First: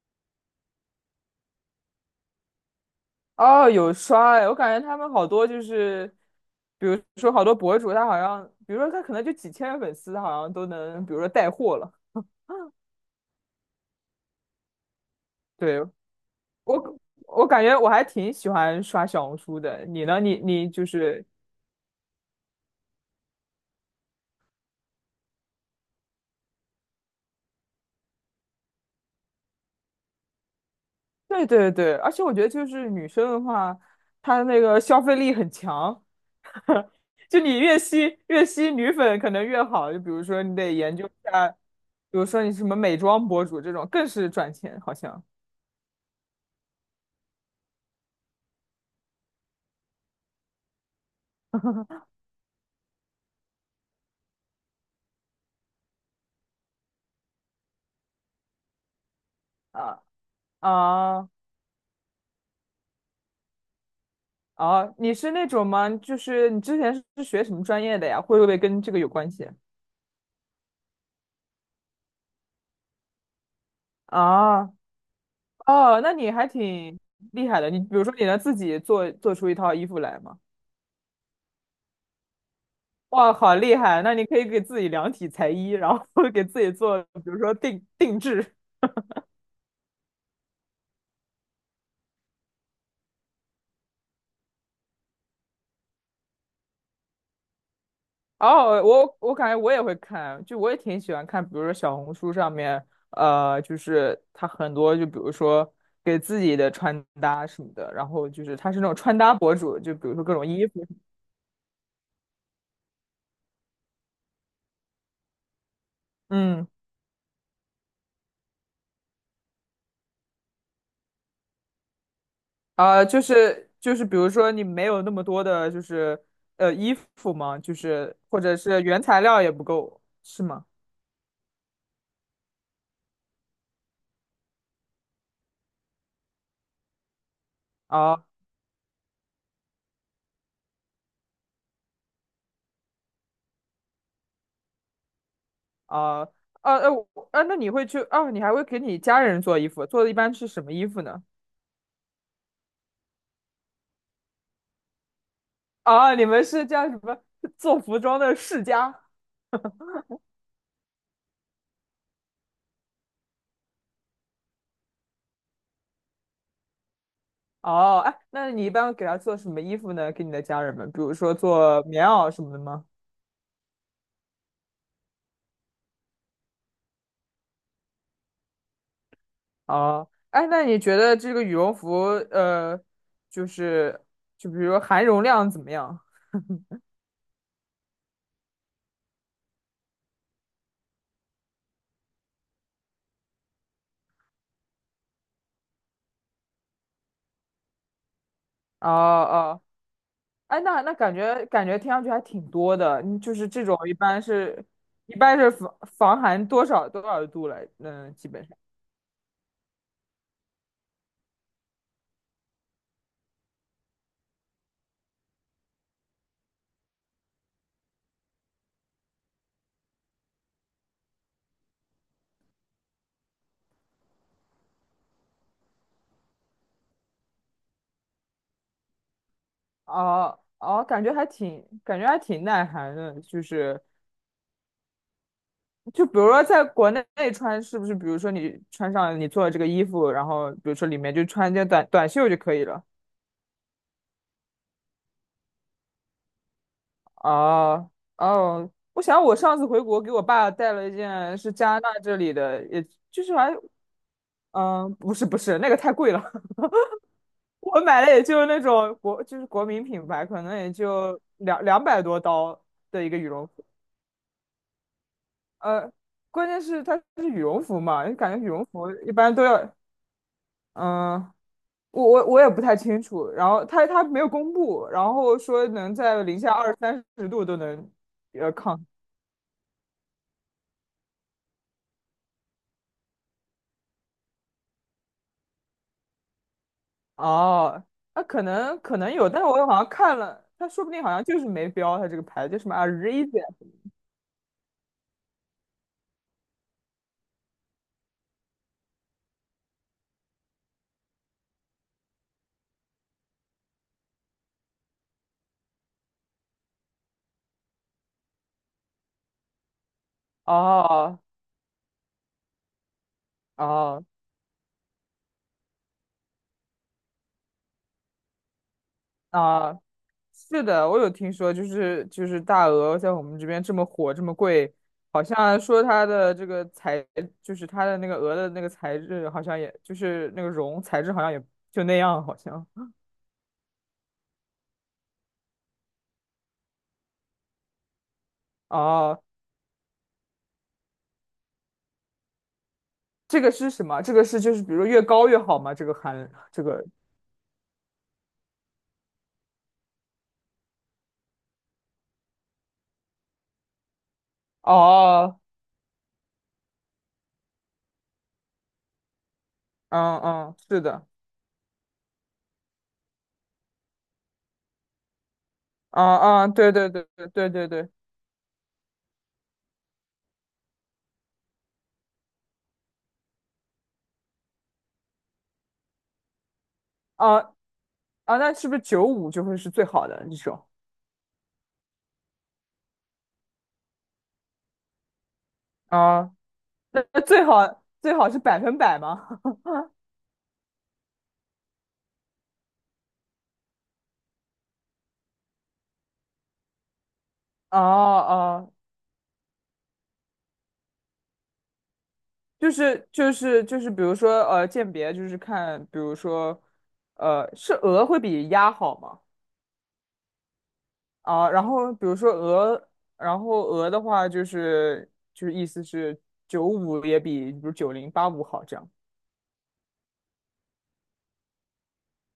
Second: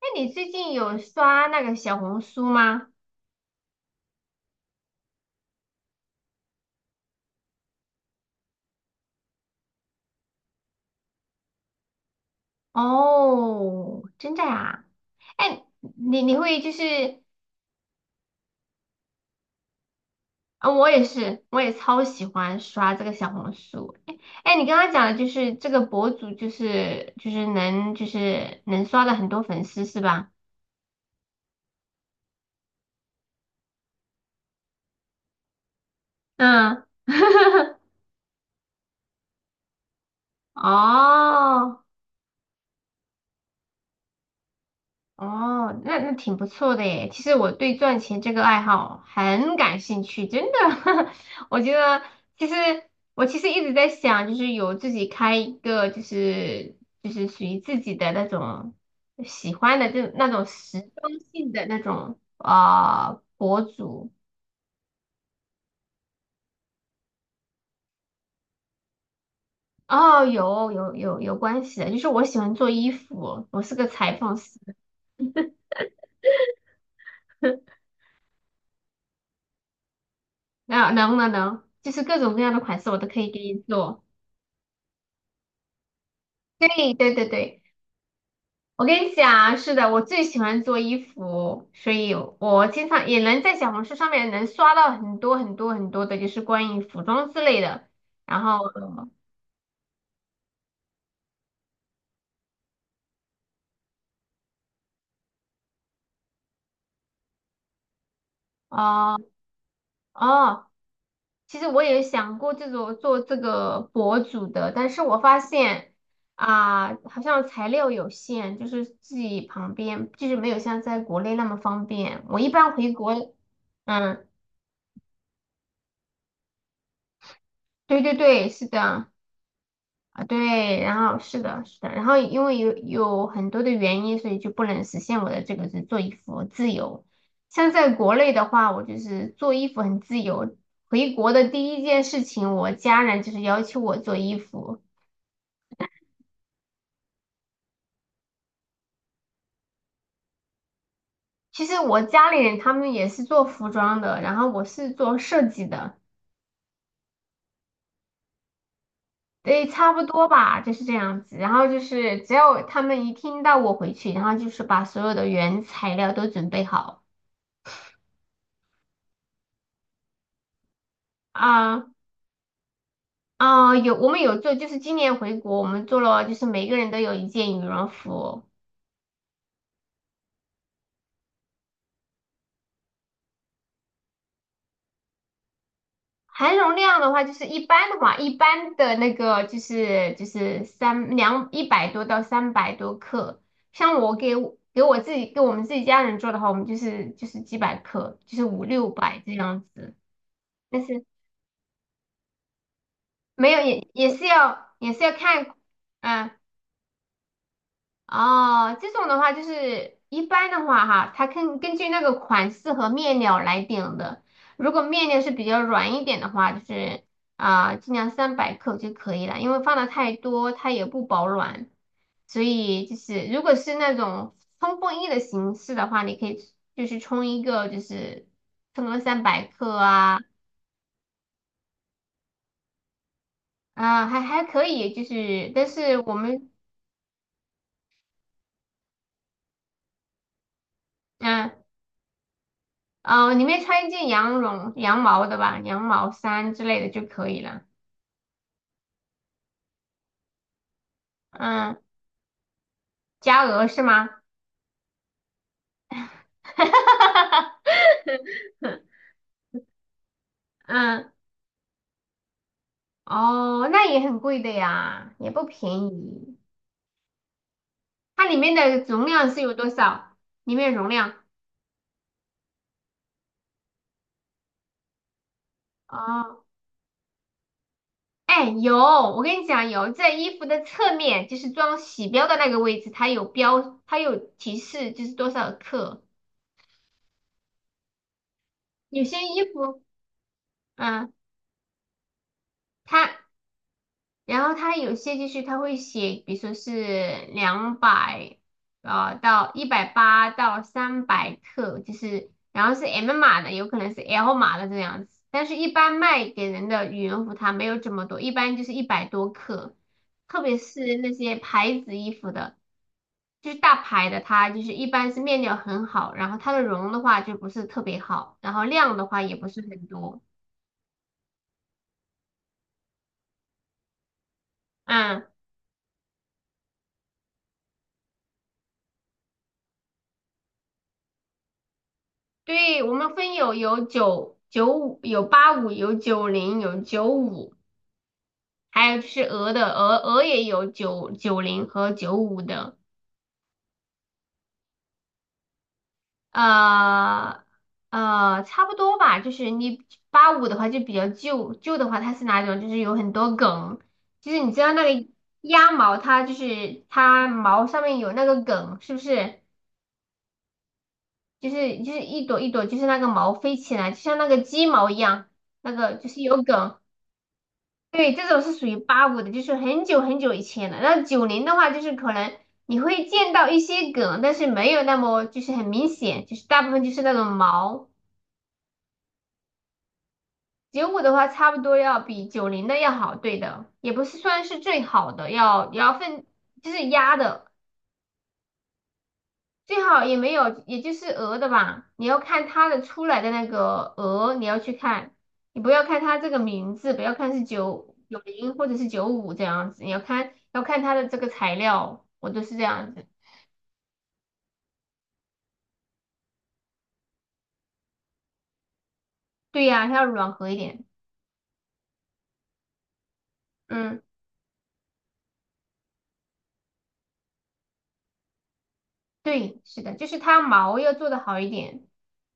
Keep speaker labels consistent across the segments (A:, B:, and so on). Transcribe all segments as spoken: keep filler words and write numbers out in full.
A: 那你最近有刷那个小红书吗？
B: 哦，有刷哎，我感觉他们好多就是，比如说好多博主，他好像，比如说他可能就几千个粉丝，他好像都能，比如说带货了。
A: 哦，真的呀？哎，
B: 对，
A: 你你会就
B: 我，
A: 是。
B: 我感觉我还挺喜欢刷小红书的。你呢？你你
A: 嗯，
B: 就
A: 我也
B: 是，
A: 是，我也超喜欢刷这个小红书。哎，哎，你刚刚讲的就是这个博主，就是就是能就是能刷到很多粉丝是吧？
B: 对对对，而且我觉得就是女生的话，她那个消费力很强。
A: 嗯，
B: 就你越吸越吸女粉可能越好。就比如说 你得研究一下，
A: 哦，
B: 比如说你什么美妆博主这种，更是赚钱，好像
A: 哦，那那挺不错的耶。其实我对赚钱这个爱好很感兴趣，真的。我觉得其实我其实一直在想，就是有自己开一个，就是就是属于自己的那种喜 欢的
B: 啊
A: 这那种时装
B: 啊。
A: 性的那种啊、呃博主。
B: 哦，你是那种吗？就是你之前是学什么专业的呀？会不会跟这个有关系？
A: 哦，有有有有关系的，就是我喜欢做衣服，我是个裁缝师。
B: 啊，哦，那你还挺厉害的。你 比如说，你能自己做做出一套衣服来吗？
A: 那能能能，就是各种各样的款式我都可以
B: 哇，
A: 给你
B: 好厉
A: 做。
B: 害！那你可以给自己量体裁衣，然后 给自
A: 对
B: 己做，
A: 对
B: 比
A: 对
B: 如说
A: 对。
B: 定定制。
A: 我跟你讲啊，是的，我最喜欢做衣服，所以我经常也能在小红书上面能刷到很多很多很多的，就是关于服装之类的。然后。
B: 哦，我我感觉我也会看，就我也挺喜欢看，比如说小红书上面，呃，就是他很多，就比如说给自己的穿搭什么的，然后就是他是那种穿
A: 哦
B: 搭博主，就比如说各种
A: 哦，
B: 衣服，
A: 其实我也想过这种做这个博主的，但是我发现
B: 嗯。
A: 啊，好像材料有限，就是自己旁边就是没有像在国内那么方便。我一般回
B: 啊、就
A: 国。
B: 是就是，比
A: 嗯，
B: 如说你没有那么多的，就是呃衣服吗？就
A: 对对
B: 是或
A: 对，
B: 者
A: 是
B: 是原
A: 的。
B: 材料也不够，
A: 啊，
B: 是吗？
A: 对，然后是的，是的，然后因为有有很多的原因，所以就不能实现我的这个是做衣服自由。像在国
B: 啊
A: 内的话，我就是做衣服很自由。回国的第一件事情，我家人就是要求我做衣服。
B: 啊啊呃我啊，那你会去啊？你还会给你家人做衣服，做的一般是什么衣服呢？
A: 其实我家里人他们也是做服装的，然后我是做设计的。
B: 啊，你们是叫什么做服装的世家？
A: 对，差不多吧，就是这样子。然后就是只要他们一听到我回去，然后就是把所有的原材料都准备好。
B: 哦，哎，那你一般给他做什么衣服呢？给你的家人们，比如说做
A: 啊，
B: 棉袄什么的吗？
A: 啊、有我们有做，就是今年回国，我们做了，就是每个人都有一件羽绒服。
B: 哦，哎，那你觉得这个羽绒服，呃，就是就比如说含绒量怎么样？
A: 含绒量的话，就是一般的话，一般的那个就是就是三两一百多到三百多克，像我给我给我自己给我们自己家人做的话，我们就是就是几百克，就是五
B: 哦
A: 六百这
B: 哦，
A: 样子，
B: 哎，那
A: 但
B: 那
A: 是
B: 感觉感觉听上去还挺多的，嗯就是
A: 没有
B: 这种
A: 也
B: 一
A: 也
B: 般
A: 是
B: 是
A: 要也是要
B: 一般
A: 看。
B: 是防防
A: 嗯。
B: 寒多少多少度来，嗯，基本上。
A: 哦，这种的话就是一般的话哈，它根根据那个款式和面料来定的。如果面料是比较软一点的话，就是啊、尽量三百克就可以了，因为放的太多它也不保暖。所以就是如果是那种冲锋衣的形式的话，你可以就是冲一个就是冲个三百克啊。
B: 哦哦，感觉还挺感觉还挺耐寒的，就是
A: 啊、还还可以，就是但是
B: 就
A: 我
B: 比如说
A: 们。
B: 在国内穿，是不是？比如说你穿上你做的这个衣服，然后比如说里面就穿
A: 嗯，
B: 一件短短袖就可以了。
A: 哦，里面穿一件羊绒、羊毛的吧，羊毛衫之类的就可以了。
B: 哦哦，我想我上次回国给我爸带了一件是加
A: 嗯，
B: 拿大这里的，也就是
A: 加
B: 还
A: 鹅是吗？
B: 嗯、呃不是不是那个太贵了。我买的 也就那种国，就是国民品牌，可能也
A: 嗯，
B: 就两两百多刀的一个羽绒服。
A: 哦，那也很贵的呀，也不便
B: 呃，
A: 宜。
B: 关键是它是羽绒服嘛，
A: 它
B: 感
A: 里
B: 觉羽
A: 面
B: 绒
A: 的
B: 服
A: 容
B: 一
A: 量
B: 般
A: 是
B: 都
A: 有多
B: 要，
A: 少？里面容量？
B: 嗯、我我我也不太清楚。然后它它没有公布，然后说能在零
A: 哦，
B: 下二三十度都能
A: 哎，
B: 呃
A: 有，
B: 抗。
A: 我跟你讲，有在衣服的侧面，就是装洗标的那个位置，它有标，它有提示，就是多少克。
B: 哦，那、可能可
A: 有
B: 能
A: 些
B: 有，但
A: 衣
B: 是我好
A: 服，
B: 像看了，它说不定好
A: 嗯，
B: 像就是没标，它这个牌子叫什么 a r
A: 它。
B: i z n
A: 然后它有些就是它会写，比如说是两百呃，到一百八到三百克，就是然后是 M 码的，有可能是 L 码的这样子。但是，一般卖给人的羽绒服它没有这么多，一般就是一百多克，特别是那
B: 哦
A: 些牌子衣服的，就是大
B: 哦
A: 牌的，它就是一般是面料很好，然后它的绒的话就不是特别好，然后量的话也
B: 哦。
A: 不是
B: 啊
A: 很多。
B: 是的，我有听说，就是就是大鹅在我们这边这么火，这么贵，好
A: 嗯。
B: 像说它的这个材，就是它的那个鹅的那个材质，好像也就是那个绒材质，好像也就那样，好像。
A: 对，我们分有有九九五，有八五，有九零，有九五，还有就
B: 哦，
A: 是鹅的鹅鹅也有九九零和九五的。
B: 这个是什么？这个是就是比如说越高越好吗？这个含这个
A: 呃呃，差不多吧。就是你八五的话就比较旧，旧的话它是哪种？就是有很多梗，就是你知道那个
B: 哦，
A: 鸭毛，它就是它毛上面有那个梗，是不是？
B: 嗯嗯，是的，
A: 就是就是一朵一朵，就是那个毛飞起来，就像那个鸡毛一样，那个
B: 啊
A: 就是有
B: 啊，对
A: 梗。
B: 对对对对对对，
A: 对，这种是属于八五的，就是很久很久以前了。那九零的话，就是可能你会见到一些梗，但是没有那么就是很明显，就是大部分就是那种
B: 啊
A: 毛。
B: 啊，那是不是九五就会是最好的一种？
A: 九五的话，差不多要比九零的要好，对的，也不是算是最好的，要也要分
B: 啊，
A: 就是
B: 那
A: 压
B: 那最
A: 的。
B: 好最好是百分百吗？
A: 最好也没有，也就是鹅的吧。你要看它的出来的那个鹅，你要去看，你不要看它这个名字，不要看是
B: 哦
A: 九九零或
B: 哦
A: 者是九五这样子，你要看要看它的这个材料，我都是这
B: 就
A: 样子。
B: 是就是就是，比如说呃，鉴别就是看，比如说呃，是鹅会比鸭好吗？
A: 对呀，它要软和一点。
B: 啊，然后比如说鹅，然后鹅的
A: 嗯，
B: 话就是就是意思是九五也比比如九零八五好这样。
A: 对，是的，就是它毛要做的好一点。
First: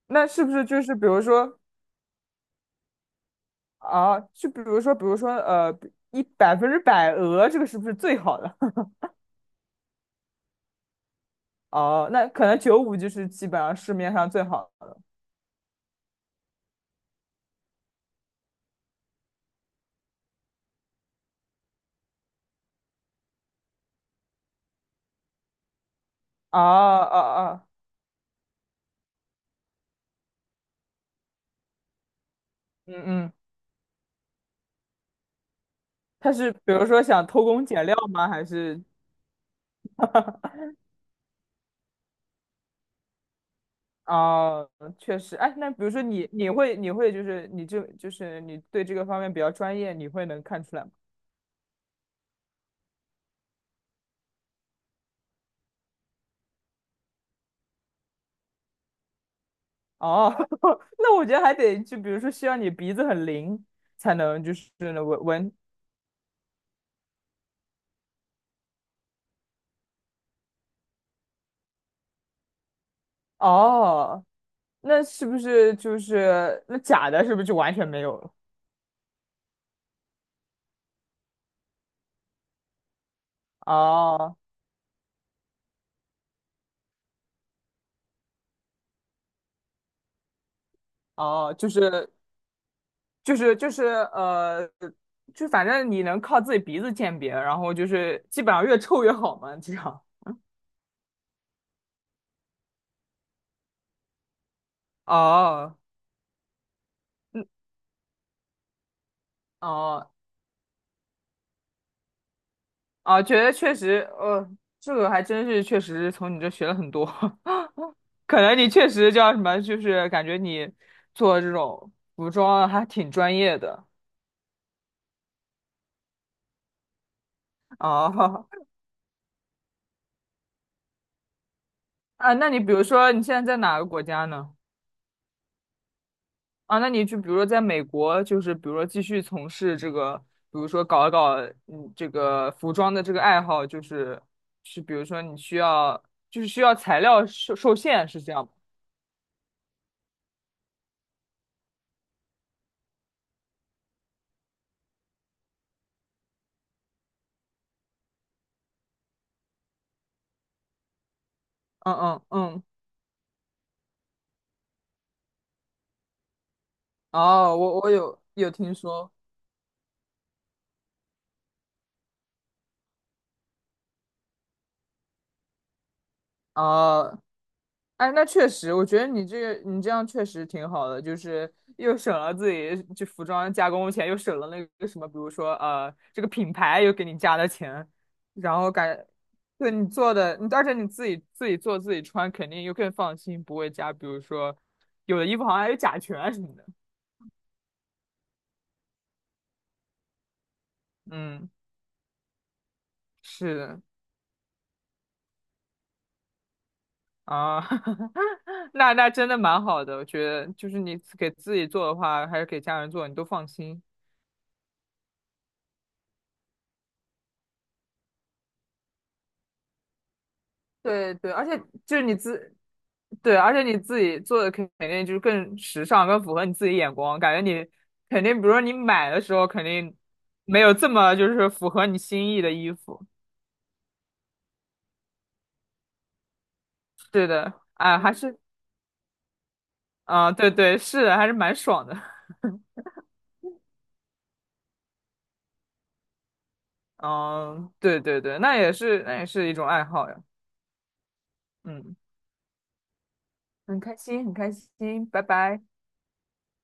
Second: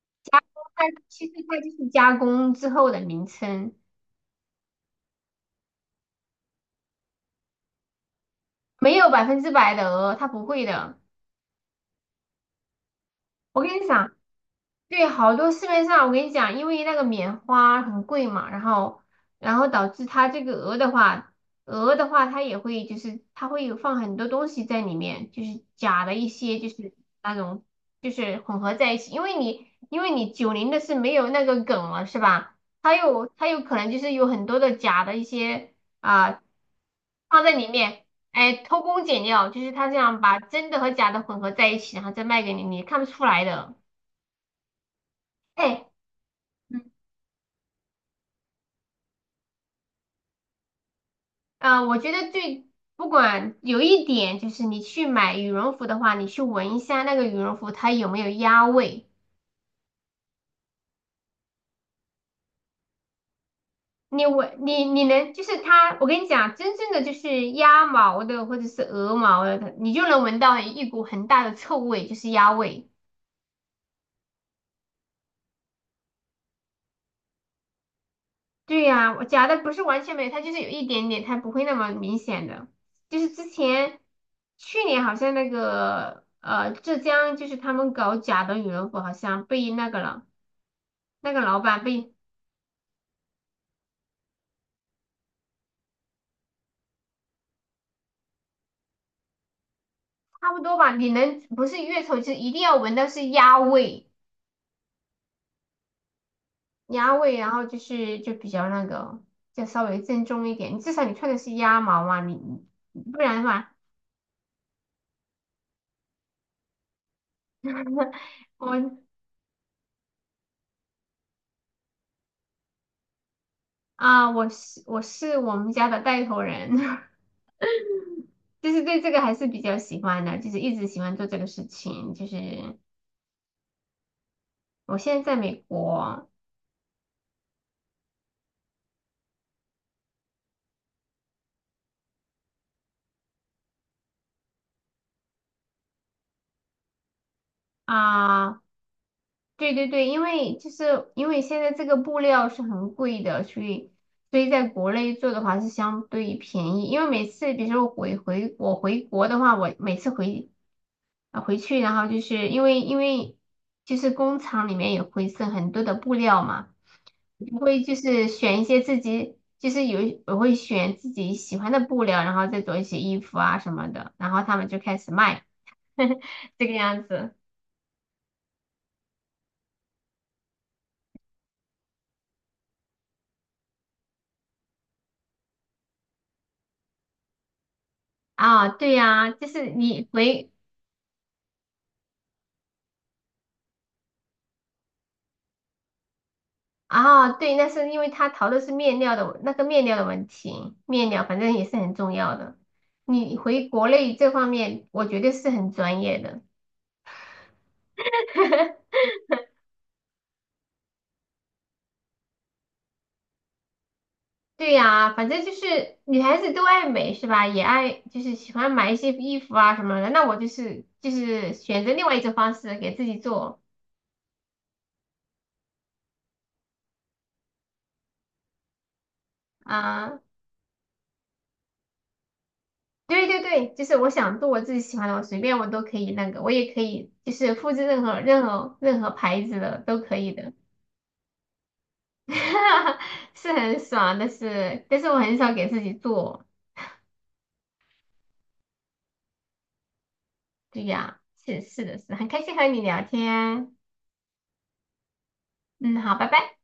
B: 那是不是就
A: 它
B: 是比如
A: 其实
B: 说
A: 它就是加工之后的名称，
B: 啊，就比如说比如说呃，一百分之百鹅这个是不是最好的？
A: 没有百分之百的鹅，它不会的。
B: 哦，那可能九五就是基本
A: 我跟
B: 上
A: 你
B: 市
A: 讲，
B: 面上最好的。
A: 对，好多市面上我跟你讲，因为那个棉花很贵嘛，然后然后导致它这个鹅的话，鹅的话它也会就是它会有放很多东西在里面，就是假的一
B: 啊
A: 些就是
B: 啊
A: 那种
B: 啊！
A: 就是混合在一起，因为你因为你九零的是没有那个梗了是吧？
B: 嗯
A: 它有
B: 嗯，
A: 它有可能就是有很多的假的一些
B: 他
A: 啊、
B: 是比如说想
A: 放
B: 偷
A: 在
B: 工
A: 里
B: 减料
A: 面。
B: 吗？还
A: 哎，偷
B: 是
A: 工减料，就是它这样把真的和假的混合在一起，然后再卖给你，你看不出来的。
B: 哦，确实，哎，那比
A: 哎。
B: 如说你，你会，你会，就是你这，就是你对这个方面比较专业，你会能看出来吗？
A: 啊、呃我觉得最不管有一点就是，你去买羽绒服的话，你去闻一下那个羽绒服它有没有鸭味。
B: 哦，那我觉得还得就比如说需要你鼻子很灵才
A: 你
B: 能就
A: 闻
B: 是
A: 你你
B: 能闻
A: 能就
B: 闻。
A: 是它，我跟你讲，真正的就是鸭毛的或者是鹅毛的，它你就能闻到一股很大的臭味，就是鸭味。
B: 哦，那是不是就是那假的，是不是就完全没有了？
A: 对呀，我假的不是完全没有，它就是有一点点，它不会那么明显的。就是之前
B: 哦
A: 去年好像那个呃浙江，就是他们搞假的羽绒服，好像被那个了。那个
B: 哦，
A: 老
B: 就
A: 板
B: 是
A: 被
B: 就是就是呃，就反正你能靠自己鼻子鉴别，然后就是基本上越臭越好嘛，这样。
A: 差不多吧。你能不是越臭，就是一定要闻到是鸭味，
B: 哦。
A: 鸭味，
B: 嗯，
A: 然后就是就比较那个，就稍微
B: 哦，
A: 正宗一点。至少你穿的是鸭毛嘛，你你不
B: 啊，
A: 然
B: 觉
A: 的
B: 得
A: 话。
B: 确实，呃，这个还真是确实从你这学了很多。可能你确
A: 我
B: 实叫什么，就是感觉你做这种服装还挺专业的
A: 啊，我是我是我们家的带头人，
B: 哦。
A: 就是对这个还是比较喜欢的，就是一直喜欢做这个事情。就
B: 啊，那你比
A: 是
B: 如说你现在在哪个国家呢？
A: 我现在在美国。
B: 啊，那你就比如说在美国，就是比如说继续从事这个，比如说搞一搞嗯这个服装的这个爱好，就是是比如说你需要就是需要材料受受限，是这样吗？
A: 啊。对对对，因为就是因为现在这个布料是很贵的，所以所以在国内做的话是相对便宜。因为每次，比如说我回回我回国的话，我每次回啊回去，
B: 嗯
A: 然后就
B: 嗯
A: 是因
B: 嗯，
A: 为因为就是工厂里面也会剩很多的布料嘛，
B: 哦，
A: 我
B: 我
A: 会
B: 我
A: 就
B: 有
A: 是
B: 有
A: 选一
B: 听
A: 些自
B: 说。
A: 己就是有我会选自己喜欢的布料，然后再做一些衣服啊什么的，然后他们就开始卖，这个样
B: 哦，
A: 子。
B: 哎，那确实，我觉得你这个你这样确实挺好的，就是又省了自己就服装加工钱，又省了那个什么，比如说呃，这个品牌又给你加的钱，然
A: 啊，
B: 后
A: 对
B: 感，
A: 呀，就
B: 对
A: 是
B: 你
A: 你
B: 做的，你
A: 回。
B: 而且你自己自己做自己穿，肯定又更放心，不会加，比如说有的衣服好像还有甲醛啊什么的。
A: 啊，对，那是因为他淘的是面料的那个面料的问题，面料反
B: 嗯，
A: 正也是很重要的。你
B: 是
A: 回
B: 的
A: 国内这方面，我觉得是很专业的。
B: 啊，那那真的蛮好的，我觉得就是你给自己做的话，还是给家人做，你都放心。
A: 对呀，反正就是女孩子都爱美是吧？也爱就是喜欢买一些衣服啊什么的。那我就是就
B: 对对，而
A: 是
B: 且
A: 选择
B: 就是
A: 另
B: 你
A: 外一种方
B: 自，
A: 式给自己
B: 对，而
A: 做。
B: 且你自己做的肯肯定就是更时尚，更符合你自己眼光，感觉你肯定，比如说你买的时候肯定
A: 啊，
B: 没有这么就是符合你心意的衣服。
A: 对对对，就是我想做我自己喜欢的，我随便我都可以那个，我也可以
B: 对
A: 就
B: 的，
A: 是复制
B: 啊，
A: 任
B: 还
A: 何
B: 是，
A: 任何任何牌子的都可以
B: 啊，对
A: 的。
B: 对，是的，还是蛮爽的。
A: 是很爽，但是但是我很少给自己做。
B: 嗯，对对对，那也是，那也是一种爱好呀。
A: 对呀，是是
B: 嗯，
A: 的是，很开心和你聊天。
B: 很开心，很开心，拜拜。
A: 嗯，好，拜拜。